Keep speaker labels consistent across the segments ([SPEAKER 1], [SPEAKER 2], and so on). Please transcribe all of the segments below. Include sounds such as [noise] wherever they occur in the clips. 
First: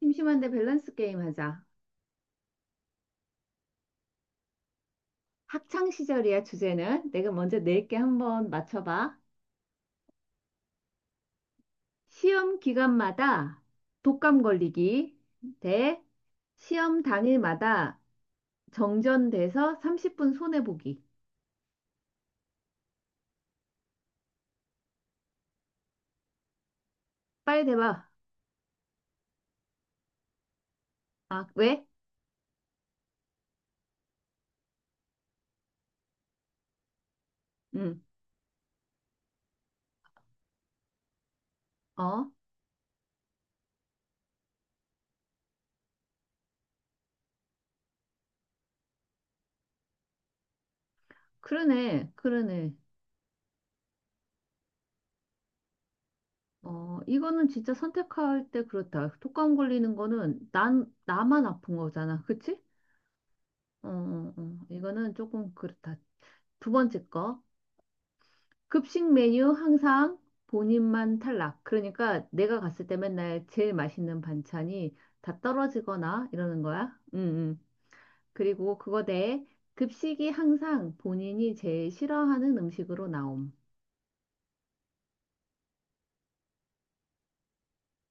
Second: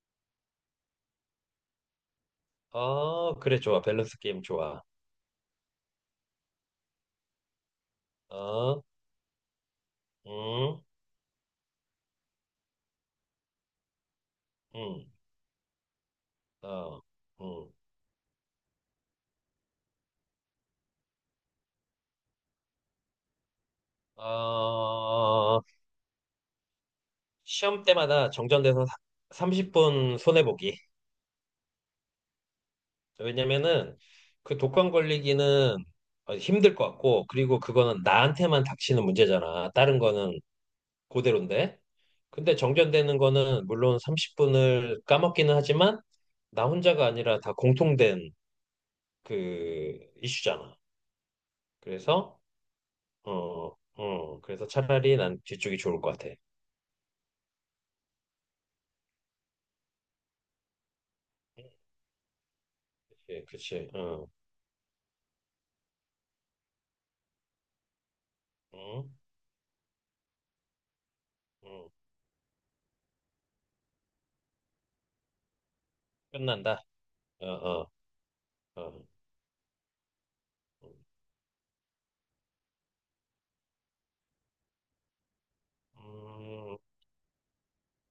[SPEAKER 1] 심심한데 밸런스 게임 하자.
[SPEAKER 2] 아, 그래, 좋아. 밸런스 게임 좋아.
[SPEAKER 1] 학창 시절이야, 주제는. 내가 먼저 낼게 한번
[SPEAKER 2] 어,
[SPEAKER 1] 맞춰봐.
[SPEAKER 2] 음,
[SPEAKER 1] 시험 기간마다 독감
[SPEAKER 2] 음,
[SPEAKER 1] 걸리기 대
[SPEAKER 2] 어,
[SPEAKER 1] 시험
[SPEAKER 2] 음.
[SPEAKER 1] 당일마다 정전돼서 30분 손해보기.
[SPEAKER 2] 어,
[SPEAKER 1] 빨리
[SPEAKER 2] 시험
[SPEAKER 1] 대봐.
[SPEAKER 2] 때마다 정전돼서 30분 손해보기.
[SPEAKER 1] 아, 왜?
[SPEAKER 2] 왜냐면은 그 독감 걸리기는 힘들 것 같고, 그리고
[SPEAKER 1] 응.
[SPEAKER 2] 그거는 나한테만 닥치는 문제잖아. 다른 거는 그대로인데.
[SPEAKER 1] 어?
[SPEAKER 2] 근데 정전되는 거는 물론 30분을 까먹기는 하지만, 나 혼자가 아니라 다 공통된 그 이슈잖아.
[SPEAKER 1] 그러네.
[SPEAKER 2] 그래서
[SPEAKER 1] 그러네.
[SPEAKER 2] 그래서 차라리 난 뒤쪽이 좋을 것 같아.
[SPEAKER 1] 어, 이거는 진짜 선택할 때 그렇다. 독감 걸리는 거는 난, 나만 아픈 거잖아. 그치?
[SPEAKER 2] 그치,
[SPEAKER 1] 어,
[SPEAKER 2] 그치,
[SPEAKER 1] 어, 어. 이거는 조금 그렇다. 두 번째 거. 급식
[SPEAKER 2] 어
[SPEAKER 1] 메뉴 항상 본인만 탈락.
[SPEAKER 2] 어
[SPEAKER 1] 그러니까 내가 갔을 때 맨날 제일 맛있는 반찬이 다 떨어지거나 이러는
[SPEAKER 2] 끝난다.
[SPEAKER 1] 거야. 응,
[SPEAKER 2] 어,
[SPEAKER 1] 응.
[SPEAKER 2] 어,
[SPEAKER 1] 그리고
[SPEAKER 2] 어.
[SPEAKER 1] 그거 대 급식이 항상 본인이 제일 싫어하는 음식으로 나옴.
[SPEAKER 2] 음,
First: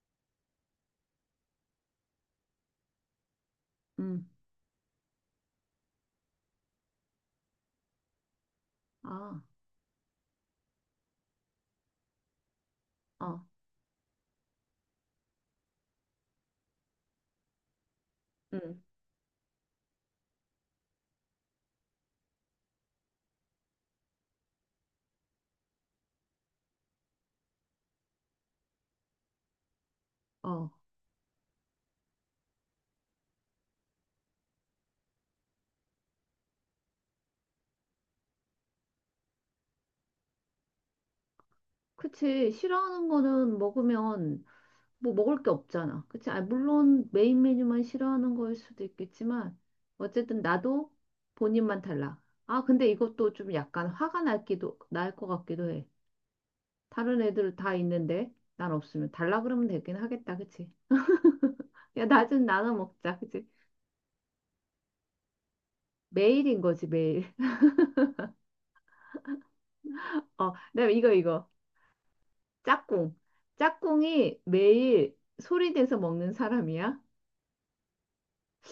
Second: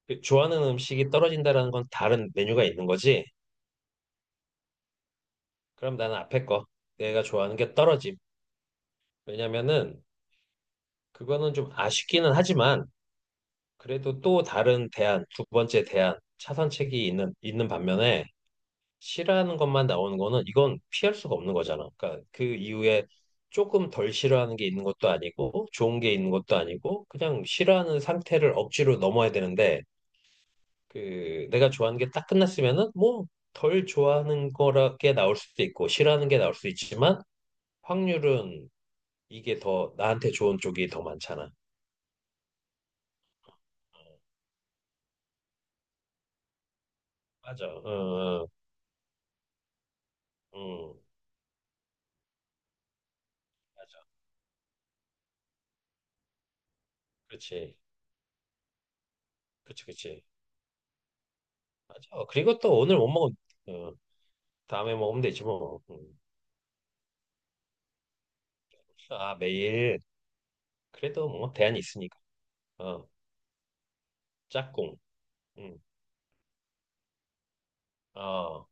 [SPEAKER 2] 그 좋아하는 음식이 떨어진다라는 건 다른 메뉴가 있는 거지?
[SPEAKER 1] 응.
[SPEAKER 2] 그럼 나는 앞에 거, 내가 좋아하는 게 떨어짐.
[SPEAKER 1] 아,
[SPEAKER 2] 왜냐면은 그거는 좀 아쉽기는 하지만
[SPEAKER 1] 어,
[SPEAKER 2] 그래도 또 다른 대안, 두 번째 대안, 차선책이 있는 반면에
[SPEAKER 1] 응.
[SPEAKER 2] 싫어하는 것만 나오는 거는 이건 피할 수가 없는 거잖아. 그러니까 그 이후에 조금 덜 싫어하는 게 있는 것도 아니고 좋은 게 있는 것도 아니고 그냥 싫어하는 상태를 억지로 넘어야 되는데
[SPEAKER 1] 어.
[SPEAKER 2] 그 내가 좋아하는 게 딱 끝났으면은 뭐 덜 좋아하는 거라게 나올 수도 있고 싫어하는 게 나올 수 있지만 확률은 이게 더 나한테 좋은 쪽이 더 많잖아.
[SPEAKER 1] 그치. 싫어하는 거는
[SPEAKER 2] 어,
[SPEAKER 1] 먹으면 뭐 먹을 게 없잖아. 그치? 아, 물론 메인
[SPEAKER 2] 맞아.
[SPEAKER 1] 메뉴만
[SPEAKER 2] 응,
[SPEAKER 1] 싫어하는
[SPEAKER 2] 응,
[SPEAKER 1] 거일 수도 있겠지만, 어쨌든 나도
[SPEAKER 2] 응.
[SPEAKER 1] 본인만 달라. 아, 근데 이것도 좀 약간
[SPEAKER 2] 맞아.
[SPEAKER 1] 화가 날기도, 날 것 같기도 해. 다른 애들 다
[SPEAKER 2] 그렇지.
[SPEAKER 1] 있는데, 난 없으면 달라 그러면
[SPEAKER 2] 그렇지,
[SPEAKER 1] 되긴
[SPEAKER 2] 그렇지.
[SPEAKER 1] 하겠다. 그치? 야,
[SPEAKER 2] 맞아.
[SPEAKER 1] 나 좀
[SPEAKER 2] 그리고
[SPEAKER 1] 나눠
[SPEAKER 2] 또 오늘 못
[SPEAKER 1] 먹자.
[SPEAKER 2] 먹은,
[SPEAKER 1] 그치?
[SPEAKER 2] 어, 다음에 먹으면 되지 뭐. 응.
[SPEAKER 1] 매일인 거지, 매일. [laughs]
[SPEAKER 2] 아, 매일.
[SPEAKER 1] 어, 그다음에 이거,
[SPEAKER 2] 그래도
[SPEAKER 1] 이거.
[SPEAKER 2] 뭐 대안이 있으니까. 어,
[SPEAKER 1] 짝꿍. 짝꿍이
[SPEAKER 2] 짝꿍.
[SPEAKER 1] 매일 소리
[SPEAKER 2] 응.
[SPEAKER 1] 내서 먹는 사람이야.
[SPEAKER 2] 어,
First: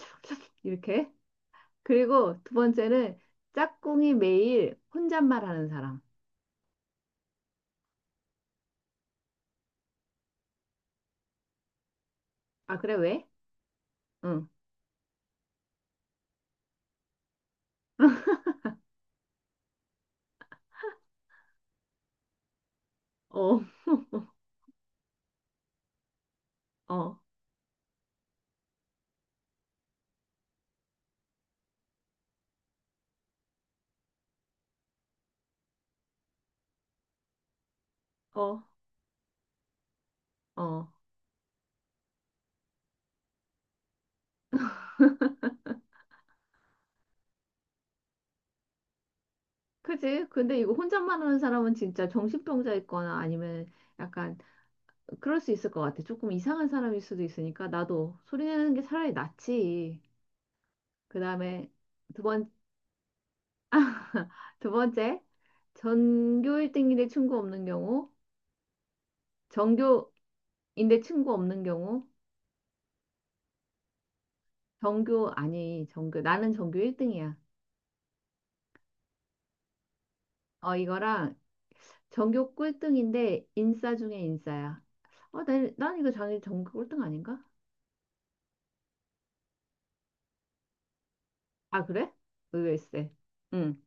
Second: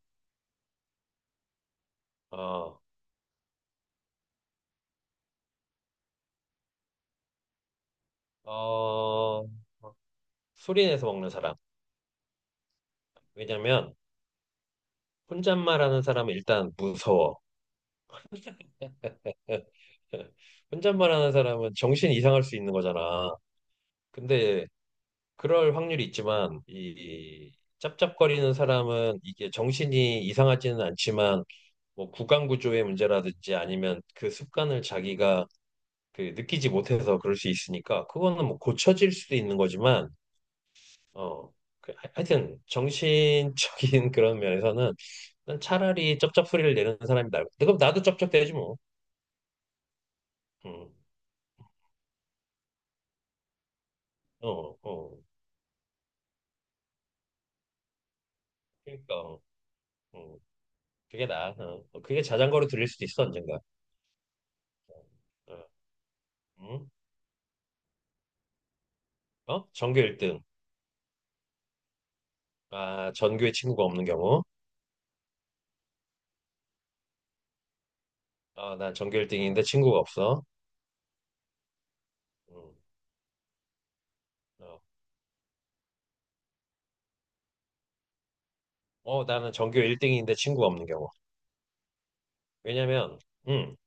[SPEAKER 1] 이렇게. 그리고 두
[SPEAKER 2] 어,
[SPEAKER 1] 번째는 짝꿍이 매일 혼잣말 하는 사람.
[SPEAKER 2] 어, 소리 내서 먹는 사람.
[SPEAKER 1] 아, 그래, 왜?
[SPEAKER 2] 왜냐면
[SPEAKER 1] 응.
[SPEAKER 2] 혼잣말하는 사람은 일단 무서워. [laughs] 혼잣말하는 사람은 정신이 이상할 수 있는 거잖아.
[SPEAKER 1] 어, [laughs]
[SPEAKER 2] 근데 그럴 확률이 있지만
[SPEAKER 1] 어,
[SPEAKER 2] 이 짭짭거리는 사람은 이게 정신이 이상하지는 않지만 뭐 구강 구조의 문제라든지 아니면 그 습관을 자기가 그 느끼지 못해서 그럴 수 있으니까 그거는 뭐
[SPEAKER 1] 어,
[SPEAKER 2] 고쳐질 수도 있는 거지만
[SPEAKER 1] 어.
[SPEAKER 2] 어 하여튼 정신적인 [laughs] 그런 면에서는 난 차라리 쩝쩝 소리를 내는 사람이 나을, 그럼 나도 쩝쩝대지 뭐.
[SPEAKER 1] 그지? 근데 이거
[SPEAKER 2] 음.
[SPEAKER 1] 혼잣말 하는 사람은 진짜 정신병자 있거나 아니면 약간
[SPEAKER 2] 어, 어.
[SPEAKER 1] 그럴 수 있을 것 같아. 조금 이상한 사람일 수도 있으니까 나도 소리 내는 게 차라리
[SPEAKER 2] 그러니까. 어,
[SPEAKER 1] 낫지.
[SPEAKER 2] 어.
[SPEAKER 1] 그
[SPEAKER 2] 그게 나.
[SPEAKER 1] 다음에
[SPEAKER 2] 어. 그게
[SPEAKER 1] 두 번,
[SPEAKER 2] 자전거로 들릴 수도 있어 언젠가.
[SPEAKER 1] 두 번째.
[SPEAKER 2] 어,
[SPEAKER 1] 전교
[SPEAKER 2] 음?
[SPEAKER 1] 1등인데 친구 없는 경우,
[SPEAKER 2] 어? 전교
[SPEAKER 1] 전교인데
[SPEAKER 2] 1등.
[SPEAKER 1] 친구 없는 경우,
[SPEAKER 2] 아, 전교에 친구가 없는 경우.
[SPEAKER 1] 전교, 아니, 전교, 나는 전교 1등이야.
[SPEAKER 2] 어, 난 전교 1등인데 친구가 없어.
[SPEAKER 1] 어, 이거랑 전교
[SPEAKER 2] 음,
[SPEAKER 1] 꿀등인데 인싸 중에
[SPEAKER 2] 어.
[SPEAKER 1] 인싸야. 어, 난, 난 이거 자네 전교 꿀등 아닌가?
[SPEAKER 2] 어, 나는 전교 1등인데 친구가 없는 경우.
[SPEAKER 1] 아, 그래? 의외일세.
[SPEAKER 2] 왜냐면, 음,
[SPEAKER 1] 응,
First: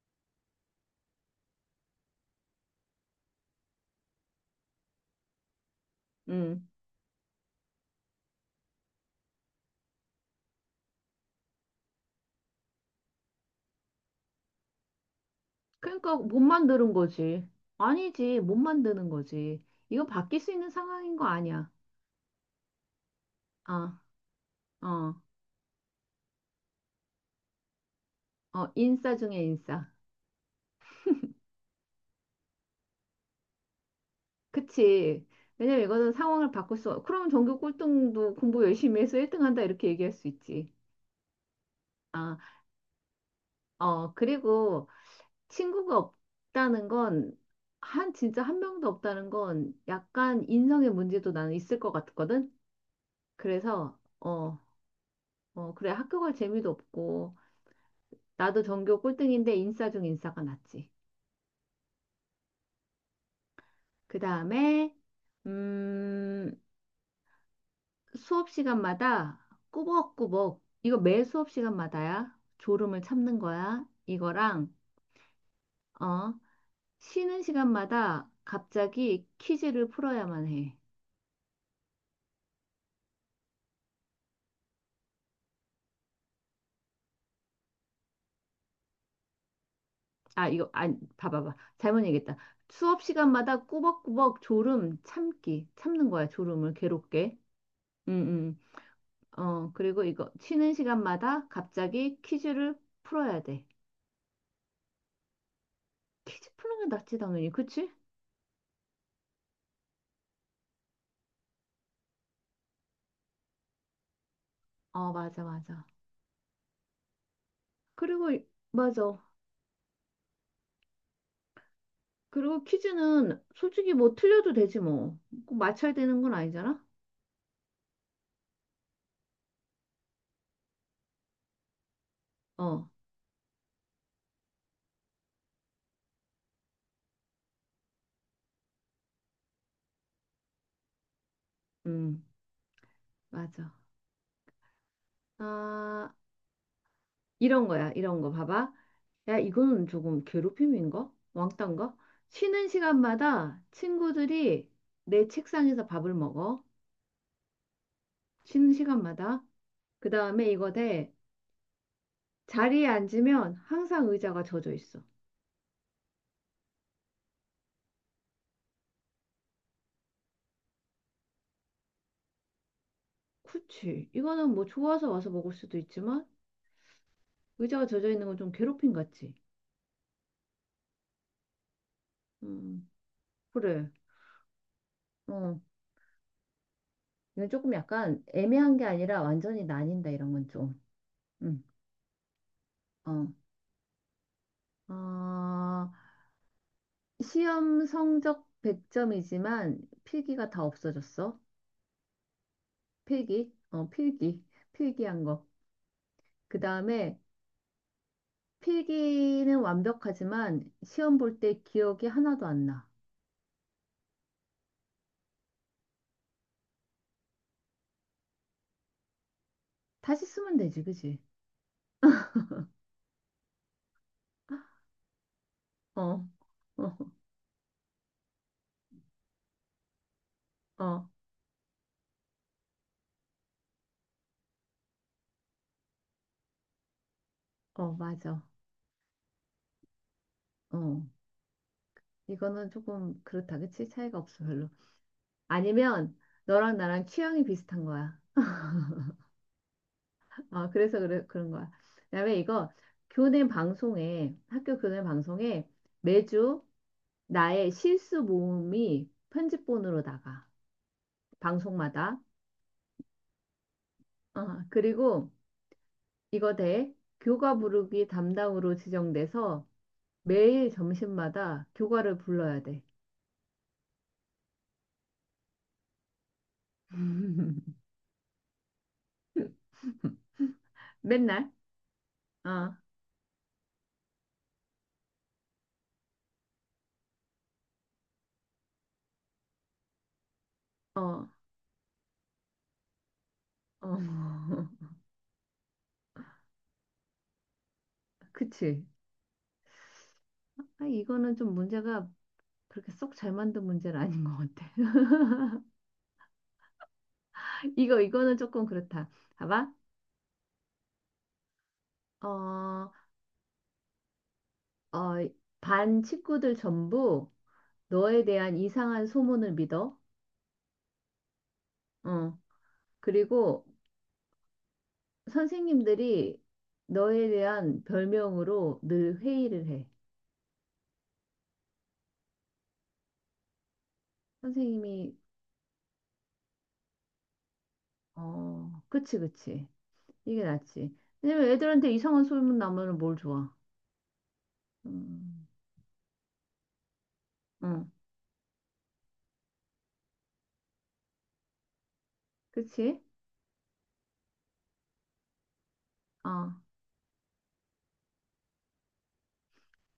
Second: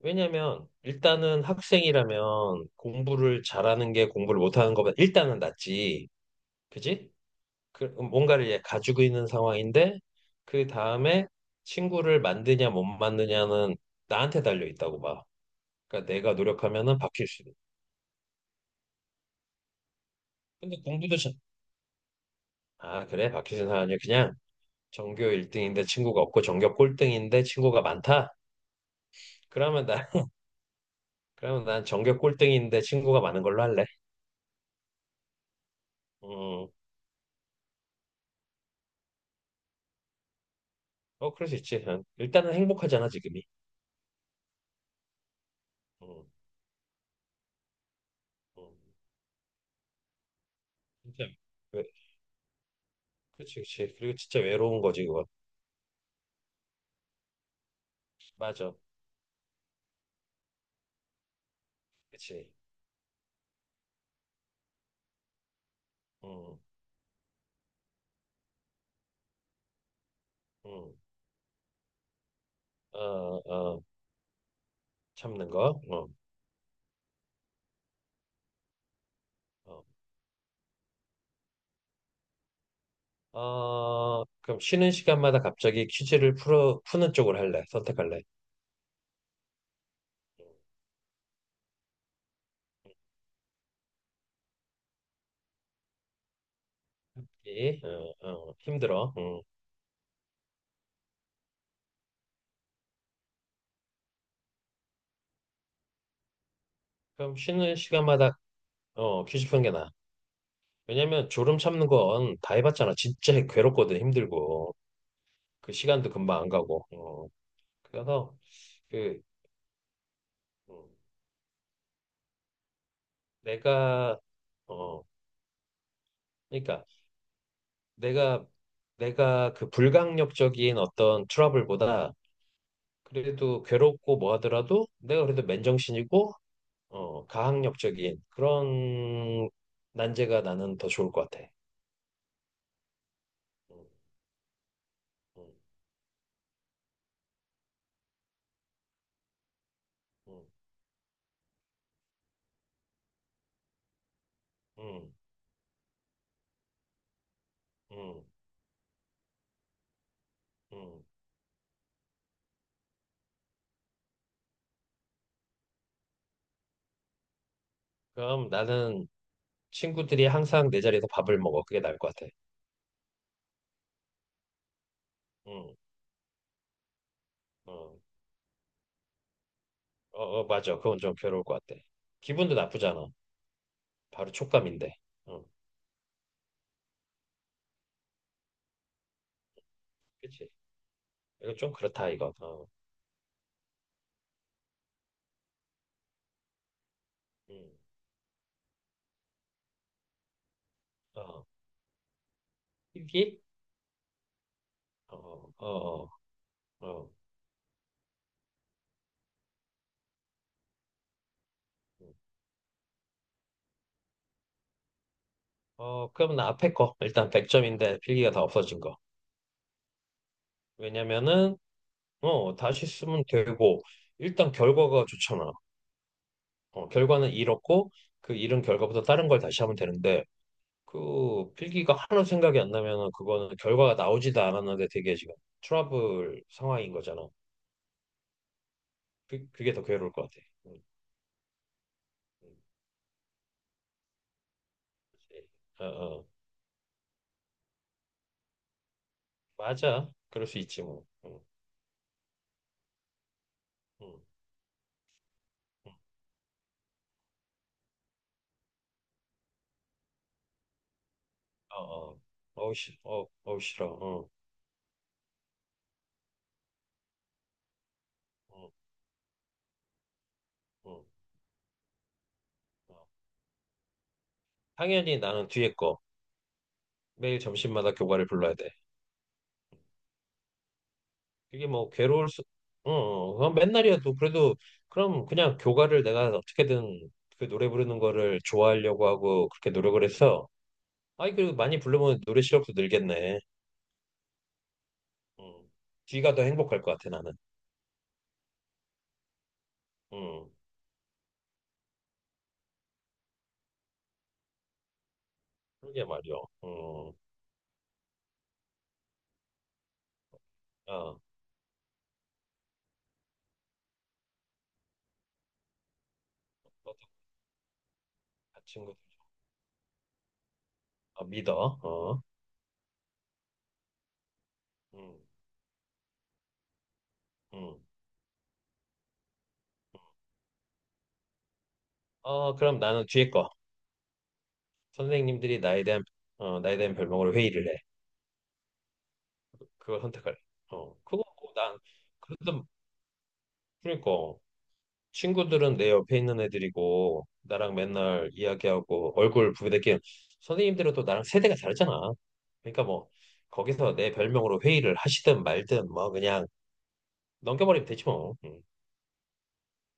[SPEAKER 2] 왜냐면 일단은 학생이라면 공부를 잘하는 게 공부를 못하는 것보다 일단은 낫지.
[SPEAKER 1] 응.
[SPEAKER 2] 그지? 그 뭔가를 얘 가지고 있는 상황인데 그 다음에 친구를 만드냐 못 만드냐는 나한테 달려 있다고 봐. 그러니까
[SPEAKER 1] 그러니까
[SPEAKER 2] 내가
[SPEAKER 1] 못 만드는
[SPEAKER 2] 노력하면은 바뀔
[SPEAKER 1] 거지.
[SPEAKER 2] 수도. 있.
[SPEAKER 1] 아니지, 못 만드는 거지. 이거 바뀔 수 있는
[SPEAKER 2] 근데
[SPEAKER 1] 상황인
[SPEAKER 2] 공부도
[SPEAKER 1] 거
[SPEAKER 2] 잘...
[SPEAKER 1] 아니야.
[SPEAKER 2] 아, 그래? 바뀌는 사람이
[SPEAKER 1] 아,
[SPEAKER 2] 그냥
[SPEAKER 1] 어,
[SPEAKER 2] 전교 1등인데 친구가 없고 전교 꼴등인데 친구가 많다.
[SPEAKER 1] 어, 인싸 중에
[SPEAKER 2] 그러면
[SPEAKER 1] 인싸.
[SPEAKER 2] 나 [laughs] 그러면 난 전교 꼴등인데 친구가 많은 걸로 할래.
[SPEAKER 1] 그치. 왜냐면 이거는 상황을
[SPEAKER 2] 음.
[SPEAKER 1] 바꿀 수, 그러면 전교 꿀등도 공부 열심히 해서 1등 한다 이렇게 얘기할 수 있지.
[SPEAKER 2] 그럴 수 있지. 응.
[SPEAKER 1] 아,
[SPEAKER 2] 일단은 행복하잖아, 지금.
[SPEAKER 1] 어, 그리고 친구가
[SPEAKER 2] 응,
[SPEAKER 1] 없다는 건, 한, 진짜 한
[SPEAKER 2] 응,
[SPEAKER 1] 명도 없다는 건 약간 인성의
[SPEAKER 2] 진짜
[SPEAKER 1] 문제도 나는 있을
[SPEAKER 2] 왜,
[SPEAKER 1] 것 같거든?
[SPEAKER 2] 그치, 그치.
[SPEAKER 1] 그래서,
[SPEAKER 2] 그리고 진짜
[SPEAKER 1] 어,
[SPEAKER 2] 외로운 거지, 그거.
[SPEAKER 1] 어, 그래, 학교 갈 재미도 없고, 나도
[SPEAKER 2] 맞아.
[SPEAKER 1] 전교 꼴등인데 인싸 중 인싸가 낫지.
[SPEAKER 2] 그치.
[SPEAKER 1] 그 다음에,
[SPEAKER 2] 응,
[SPEAKER 1] 음, 수업 시간마다 꾸벅꾸벅,
[SPEAKER 2] 응,
[SPEAKER 1] 이거 매 수업 시간마다야. 졸음을
[SPEAKER 2] 어,
[SPEAKER 1] 참는
[SPEAKER 2] 어,
[SPEAKER 1] 거야. 이거랑,
[SPEAKER 2] 참는 거. 어,
[SPEAKER 1] 어, 쉬는 시간마다 갑자기
[SPEAKER 2] 어.
[SPEAKER 1] 퀴즈를 풀어야만 해.
[SPEAKER 2] 그럼 쉬는 시간마다 갑자기 퀴즈를 푸는 쪽으로 할래? 선택할래?
[SPEAKER 1] 아, 이거, 아, 봐봐봐. 잘못 얘기했다. 수업 시간마다 꾸벅꾸벅 졸음 참기. 참는 거야, 졸음을 괴롭게.
[SPEAKER 2] 예?
[SPEAKER 1] 음,
[SPEAKER 2] 힘들어. 응.
[SPEAKER 1] 어, 그리고 이거 쉬는 시간마다 갑자기 퀴즈를 풀어야 돼. 퀴즈 푸는 게 낫지,
[SPEAKER 2] 그럼
[SPEAKER 1] 당연히.
[SPEAKER 2] 쉬는
[SPEAKER 1] 그치?
[SPEAKER 2] 시간마다 퀴즈 푸는 게 나아. 왜냐면 졸음 참는 건 다 해봤잖아. 진짜 괴롭거든, 힘들고.
[SPEAKER 1] 어, 맞아,
[SPEAKER 2] 그
[SPEAKER 1] 맞아.
[SPEAKER 2] 시간도 금방 안 가고. 어.
[SPEAKER 1] 그리고,
[SPEAKER 2] 그래서
[SPEAKER 1] 이- 맞아.
[SPEAKER 2] 그 음,
[SPEAKER 1] 그리고 퀴즈는 솔직히 뭐
[SPEAKER 2] 내가
[SPEAKER 1] 틀려도 되지
[SPEAKER 2] 어,
[SPEAKER 1] 뭐. 꼭 맞춰야 되는 건 아니잖아?
[SPEAKER 2] 그러니까 내가 내가 그 불강력적인 어떤 트러블보다
[SPEAKER 1] 어,
[SPEAKER 2] 그래도 괴롭고 뭐 하더라도 내가 그래도 맨정신이고 가학력적인 그런 난제가 나는 더 좋을 것 같아.
[SPEAKER 1] 음, 맞아.
[SPEAKER 2] 음,
[SPEAKER 1] 아, 이런 거야, 이런 거 봐봐. 야, 이거는 조금
[SPEAKER 2] 음,
[SPEAKER 1] 괴롭힘인가? 왕따인가? 쉬는 시간마다 친구들이
[SPEAKER 2] 음,
[SPEAKER 1] 내 책상에서 밥을 먹어.
[SPEAKER 2] 음, 음,
[SPEAKER 1] 쉬는 시간마다. 그 다음에 이거
[SPEAKER 2] 음.
[SPEAKER 1] 돼. 자리에 앉으면 항상 의자가 젖어 있어.
[SPEAKER 2] 그럼 나는 친구들이 항상 내 자리에서 밥을 먹어. 그게 나을 것 같아.
[SPEAKER 1] 그치. 이거는 뭐 좋아서 와서 먹을
[SPEAKER 2] 음,
[SPEAKER 1] 수도 있지만 의자가
[SPEAKER 2] 어,
[SPEAKER 1] 젖어 있는 건 좀 괴롭힘 같지.
[SPEAKER 2] 맞아. 그건 좀 괴로울 것 같아. 기분도
[SPEAKER 1] 음,
[SPEAKER 2] 나쁘잖아.
[SPEAKER 1] 그래.
[SPEAKER 2] 바로 촉감인데. 어,
[SPEAKER 1] 어. 이건 조금 약간 애매한 게 아니라 완전히 나뉜다, 이런 건
[SPEAKER 2] 그치?
[SPEAKER 1] 좀.
[SPEAKER 2] 이거
[SPEAKER 1] 음,
[SPEAKER 2] 좀 그렇다 이거. 어,
[SPEAKER 1] 어. 아
[SPEAKER 2] 음,
[SPEAKER 1] 시험 성적 100점이지만 필기가 다 없어졌어.
[SPEAKER 2] 어. 필기?
[SPEAKER 1] 필기? 어, 필기. 필기한 거.
[SPEAKER 2] 어, 어,
[SPEAKER 1] 그
[SPEAKER 2] 어, 어.
[SPEAKER 1] 다음에 필기는 완벽하지만 시험 볼 때 기억이 하나도 안 나.
[SPEAKER 2] 그러면 앞에 거. 일단 100점인데 필기가 다 없어진 거.
[SPEAKER 1] 다시 쓰면 되지, 그지?
[SPEAKER 2] 왜냐면은, 다시 쓰면 되고, 일단 결과가 좋잖아.
[SPEAKER 1] 어, 어,
[SPEAKER 2] 결과는 잃었고, 그 잃은 결과부터 다른 걸 다시 하면 되는데,
[SPEAKER 1] 어,
[SPEAKER 2] 그 필기가 하나도 생각이 안 나면은 그거는 결과가 나오지도 않았는데 되게 지금 트러블 상황인 거잖아.
[SPEAKER 1] 어, 맞아.
[SPEAKER 2] 그게 더 괴로울 것 같아. 음,
[SPEAKER 1] 어,
[SPEAKER 2] 음.
[SPEAKER 1] 이거는 조금 그렇다, 그치? 차이가 없어, 별로.
[SPEAKER 2] 어,
[SPEAKER 1] 아니면
[SPEAKER 2] 어.
[SPEAKER 1] 너랑 나랑 취향이 비슷한 거야.
[SPEAKER 2] 맞아. 그럴 수
[SPEAKER 1] 아,
[SPEAKER 2] 있지
[SPEAKER 1] 그래서
[SPEAKER 2] 뭐.
[SPEAKER 1] 그래, 그런 거야. 그다음에 이거
[SPEAKER 2] 음.
[SPEAKER 1] 학교 교내 방송에 매주 나의 실수 모음이 편집본으로 나가.
[SPEAKER 2] 어,
[SPEAKER 1] 방송마다.
[SPEAKER 2] 어, 싫어. 어,
[SPEAKER 1] 어, 그리고 이거 대 교가 부르기
[SPEAKER 2] 어,
[SPEAKER 1] 담당으로 지정돼서 매일
[SPEAKER 2] 어,
[SPEAKER 1] 점심마다 교가를 불러야 돼.
[SPEAKER 2] 어. 당연히 나는 뒤에 거. 매일
[SPEAKER 1] [laughs]
[SPEAKER 2] 점심마다 교과를 불러야 돼.
[SPEAKER 1] 맨날.
[SPEAKER 2] 그게 뭐 괴로울 수,
[SPEAKER 1] 어,
[SPEAKER 2] 어, 어, 그건 맨날이어도 그래도 그럼 그냥 교과를 내가 어떻게든 그 노래 부르는 거를 좋아하려고 하고 그렇게 노력을 했어.
[SPEAKER 1] 어, 어.
[SPEAKER 2] 아이, 그리고 많이 부르면 노래 실력도 늘겠네.
[SPEAKER 1] [laughs]
[SPEAKER 2] 음. 뒤가 더 행복할 것 같아, 나는.
[SPEAKER 1] 그치.
[SPEAKER 2] 음.
[SPEAKER 1] 아, 이거는 좀 문제가 그렇게 쏙 잘 만든 문제는 아닌 것 같아.
[SPEAKER 2] 그러게 말이야. 음.
[SPEAKER 1] [laughs] 이거는 조금 그렇다. 봐봐.
[SPEAKER 2] 너도
[SPEAKER 1] 어, 어, 반 친구들 전부 너에 대한
[SPEAKER 2] 같이 친구들 좀-.
[SPEAKER 1] 이상한 소문을 믿어.
[SPEAKER 2] 어, 믿어. 어.
[SPEAKER 1] 어, 그리고
[SPEAKER 2] 음.
[SPEAKER 1] 선생님들이 너에
[SPEAKER 2] 음.
[SPEAKER 1] 대한 별명으로 늘 회의를 해.
[SPEAKER 2] 그럼 나는 뒤에 거.
[SPEAKER 1] 선생님이,
[SPEAKER 2] 선생님들이 나에 대한 별명으로 회의를 해.
[SPEAKER 1] 어, 그치, 그치.
[SPEAKER 2] 그걸 선택할래.
[SPEAKER 1] 이게 낫지.
[SPEAKER 2] 그거
[SPEAKER 1] 왜냐면
[SPEAKER 2] 뭐난
[SPEAKER 1] 애들한테 이상한 소문
[SPEAKER 2] 그래도
[SPEAKER 1] 나면 뭘 좋아.
[SPEAKER 2] 그러니까
[SPEAKER 1] 음,
[SPEAKER 2] 친구들은 내 옆에 있는 애들이고 나랑
[SPEAKER 1] 응,
[SPEAKER 2] 맨날 이야기하고 얼굴 부비대끼는, 선생님들은 또 나랑 세대가 다르잖아. 그러니까
[SPEAKER 1] 그치?
[SPEAKER 2] 뭐 거기서 내 별명으로 회의를 하시든 말든 뭐 그냥
[SPEAKER 1] 어,
[SPEAKER 2] 넘겨버리면 되지 뭐. 음.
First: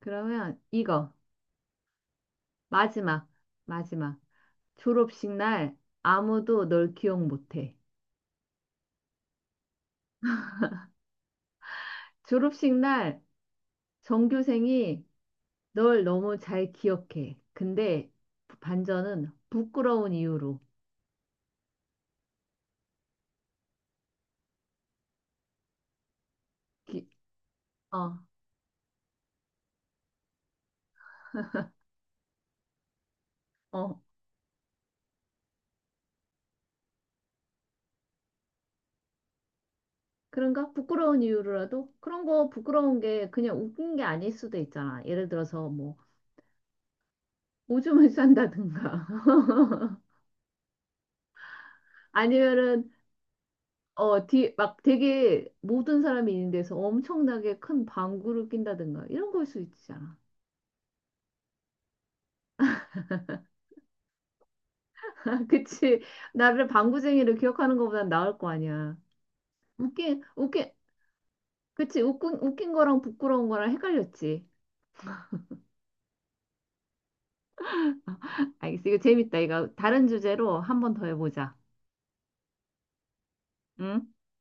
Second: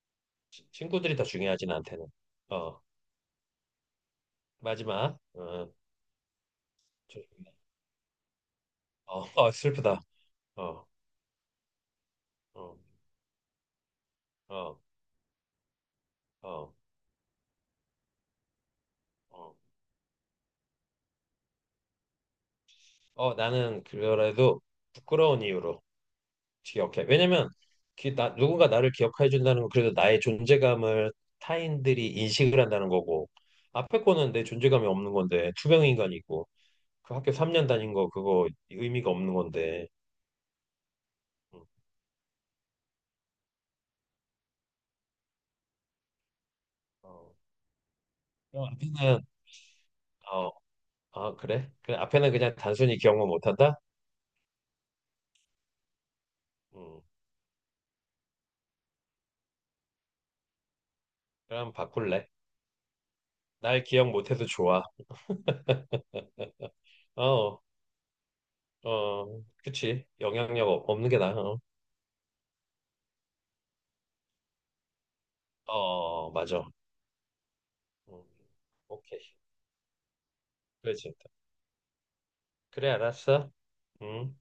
[SPEAKER 1] 그러면 이거.
[SPEAKER 2] 친구들이 더 중요하지 나한테는. 어,
[SPEAKER 1] 마지막, 마지막.
[SPEAKER 2] 마지막.
[SPEAKER 1] 졸업식 날 아무도 널 기억
[SPEAKER 2] 저-
[SPEAKER 1] 못 해.
[SPEAKER 2] [laughs] 슬프다. 어,
[SPEAKER 1] 졸업식
[SPEAKER 2] 어,
[SPEAKER 1] 날
[SPEAKER 2] 어,
[SPEAKER 1] 전교생이 널 너무 잘
[SPEAKER 2] 어.
[SPEAKER 1] 기억해. 근데 반전은
[SPEAKER 2] 어.
[SPEAKER 1] 부끄러운 이유로.
[SPEAKER 2] 나는 그래도 부끄러운 이유로 기억해.
[SPEAKER 1] 기-
[SPEAKER 2] 왜냐면
[SPEAKER 1] 어,
[SPEAKER 2] 누군가 나를 기억해 준다는 건 그래도 나의 존재감을 타인들이 인식을 한다는 거고
[SPEAKER 1] 어.
[SPEAKER 2] 앞에 거는 내 존재감이 없는 건데 투병 인간이고 그 학교 3년 다닌 거 그거 의미가 없는 건데.
[SPEAKER 1] 그런가? 부끄러운
[SPEAKER 2] 음,
[SPEAKER 1] 이유로라도? 그런 거 부끄러운 게 그냥 웃긴 게 아닐 수도 있잖아. 예를 들어서 뭐
[SPEAKER 2] 어,
[SPEAKER 1] 오줌을
[SPEAKER 2] 그럼
[SPEAKER 1] 싼다든가
[SPEAKER 2] 앞에는.
[SPEAKER 1] [laughs]
[SPEAKER 2] 어, 아 그래? 그래, 앞에는 그냥
[SPEAKER 1] 아니면은
[SPEAKER 2] 단순히 기억만 못한다?
[SPEAKER 1] 어, 뒤, 막 되게 모든 사람이 있는 데서
[SPEAKER 2] 음,
[SPEAKER 1] 엄청나게 큰 방구를 낀다든가 이런 걸 수 있잖아.
[SPEAKER 2] 그럼 바꿀래. 날 기억 못해도 좋아.
[SPEAKER 1] [laughs] 그치? 나를 방구쟁이를
[SPEAKER 2] 어,
[SPEAKER 1] 기억하는 것보단 나을 거 아니야.
[SPEAKER 2] 그치.
[SPEAKER 1] 웃긴, 웃긴,
[SPEAKER 2] 영향력 없는 게 나아. 어,
[SPEAKER 1] 그치? 웃긴 거랑 부끄러운 거랑 헷갈렸지.
[SPEAKER 2] 어, 맞아. 음,
[SPEAKER 1] [laughs] 알겠어. 이거
[SPEAKER 2] 오케이.
[SPEAKER 1] 재밌다. 이거 다른 주제로 한 번
[SPEAKER 2] 그래,
[SPEAKER 1] 더
[SPEAKER 2] 진짜.
[SPEAKER 1] 해보자.
[SPEAKER 2] 그래, 알았어.
[SPEAKER 1] 응?
[SPEAKER 2] 음.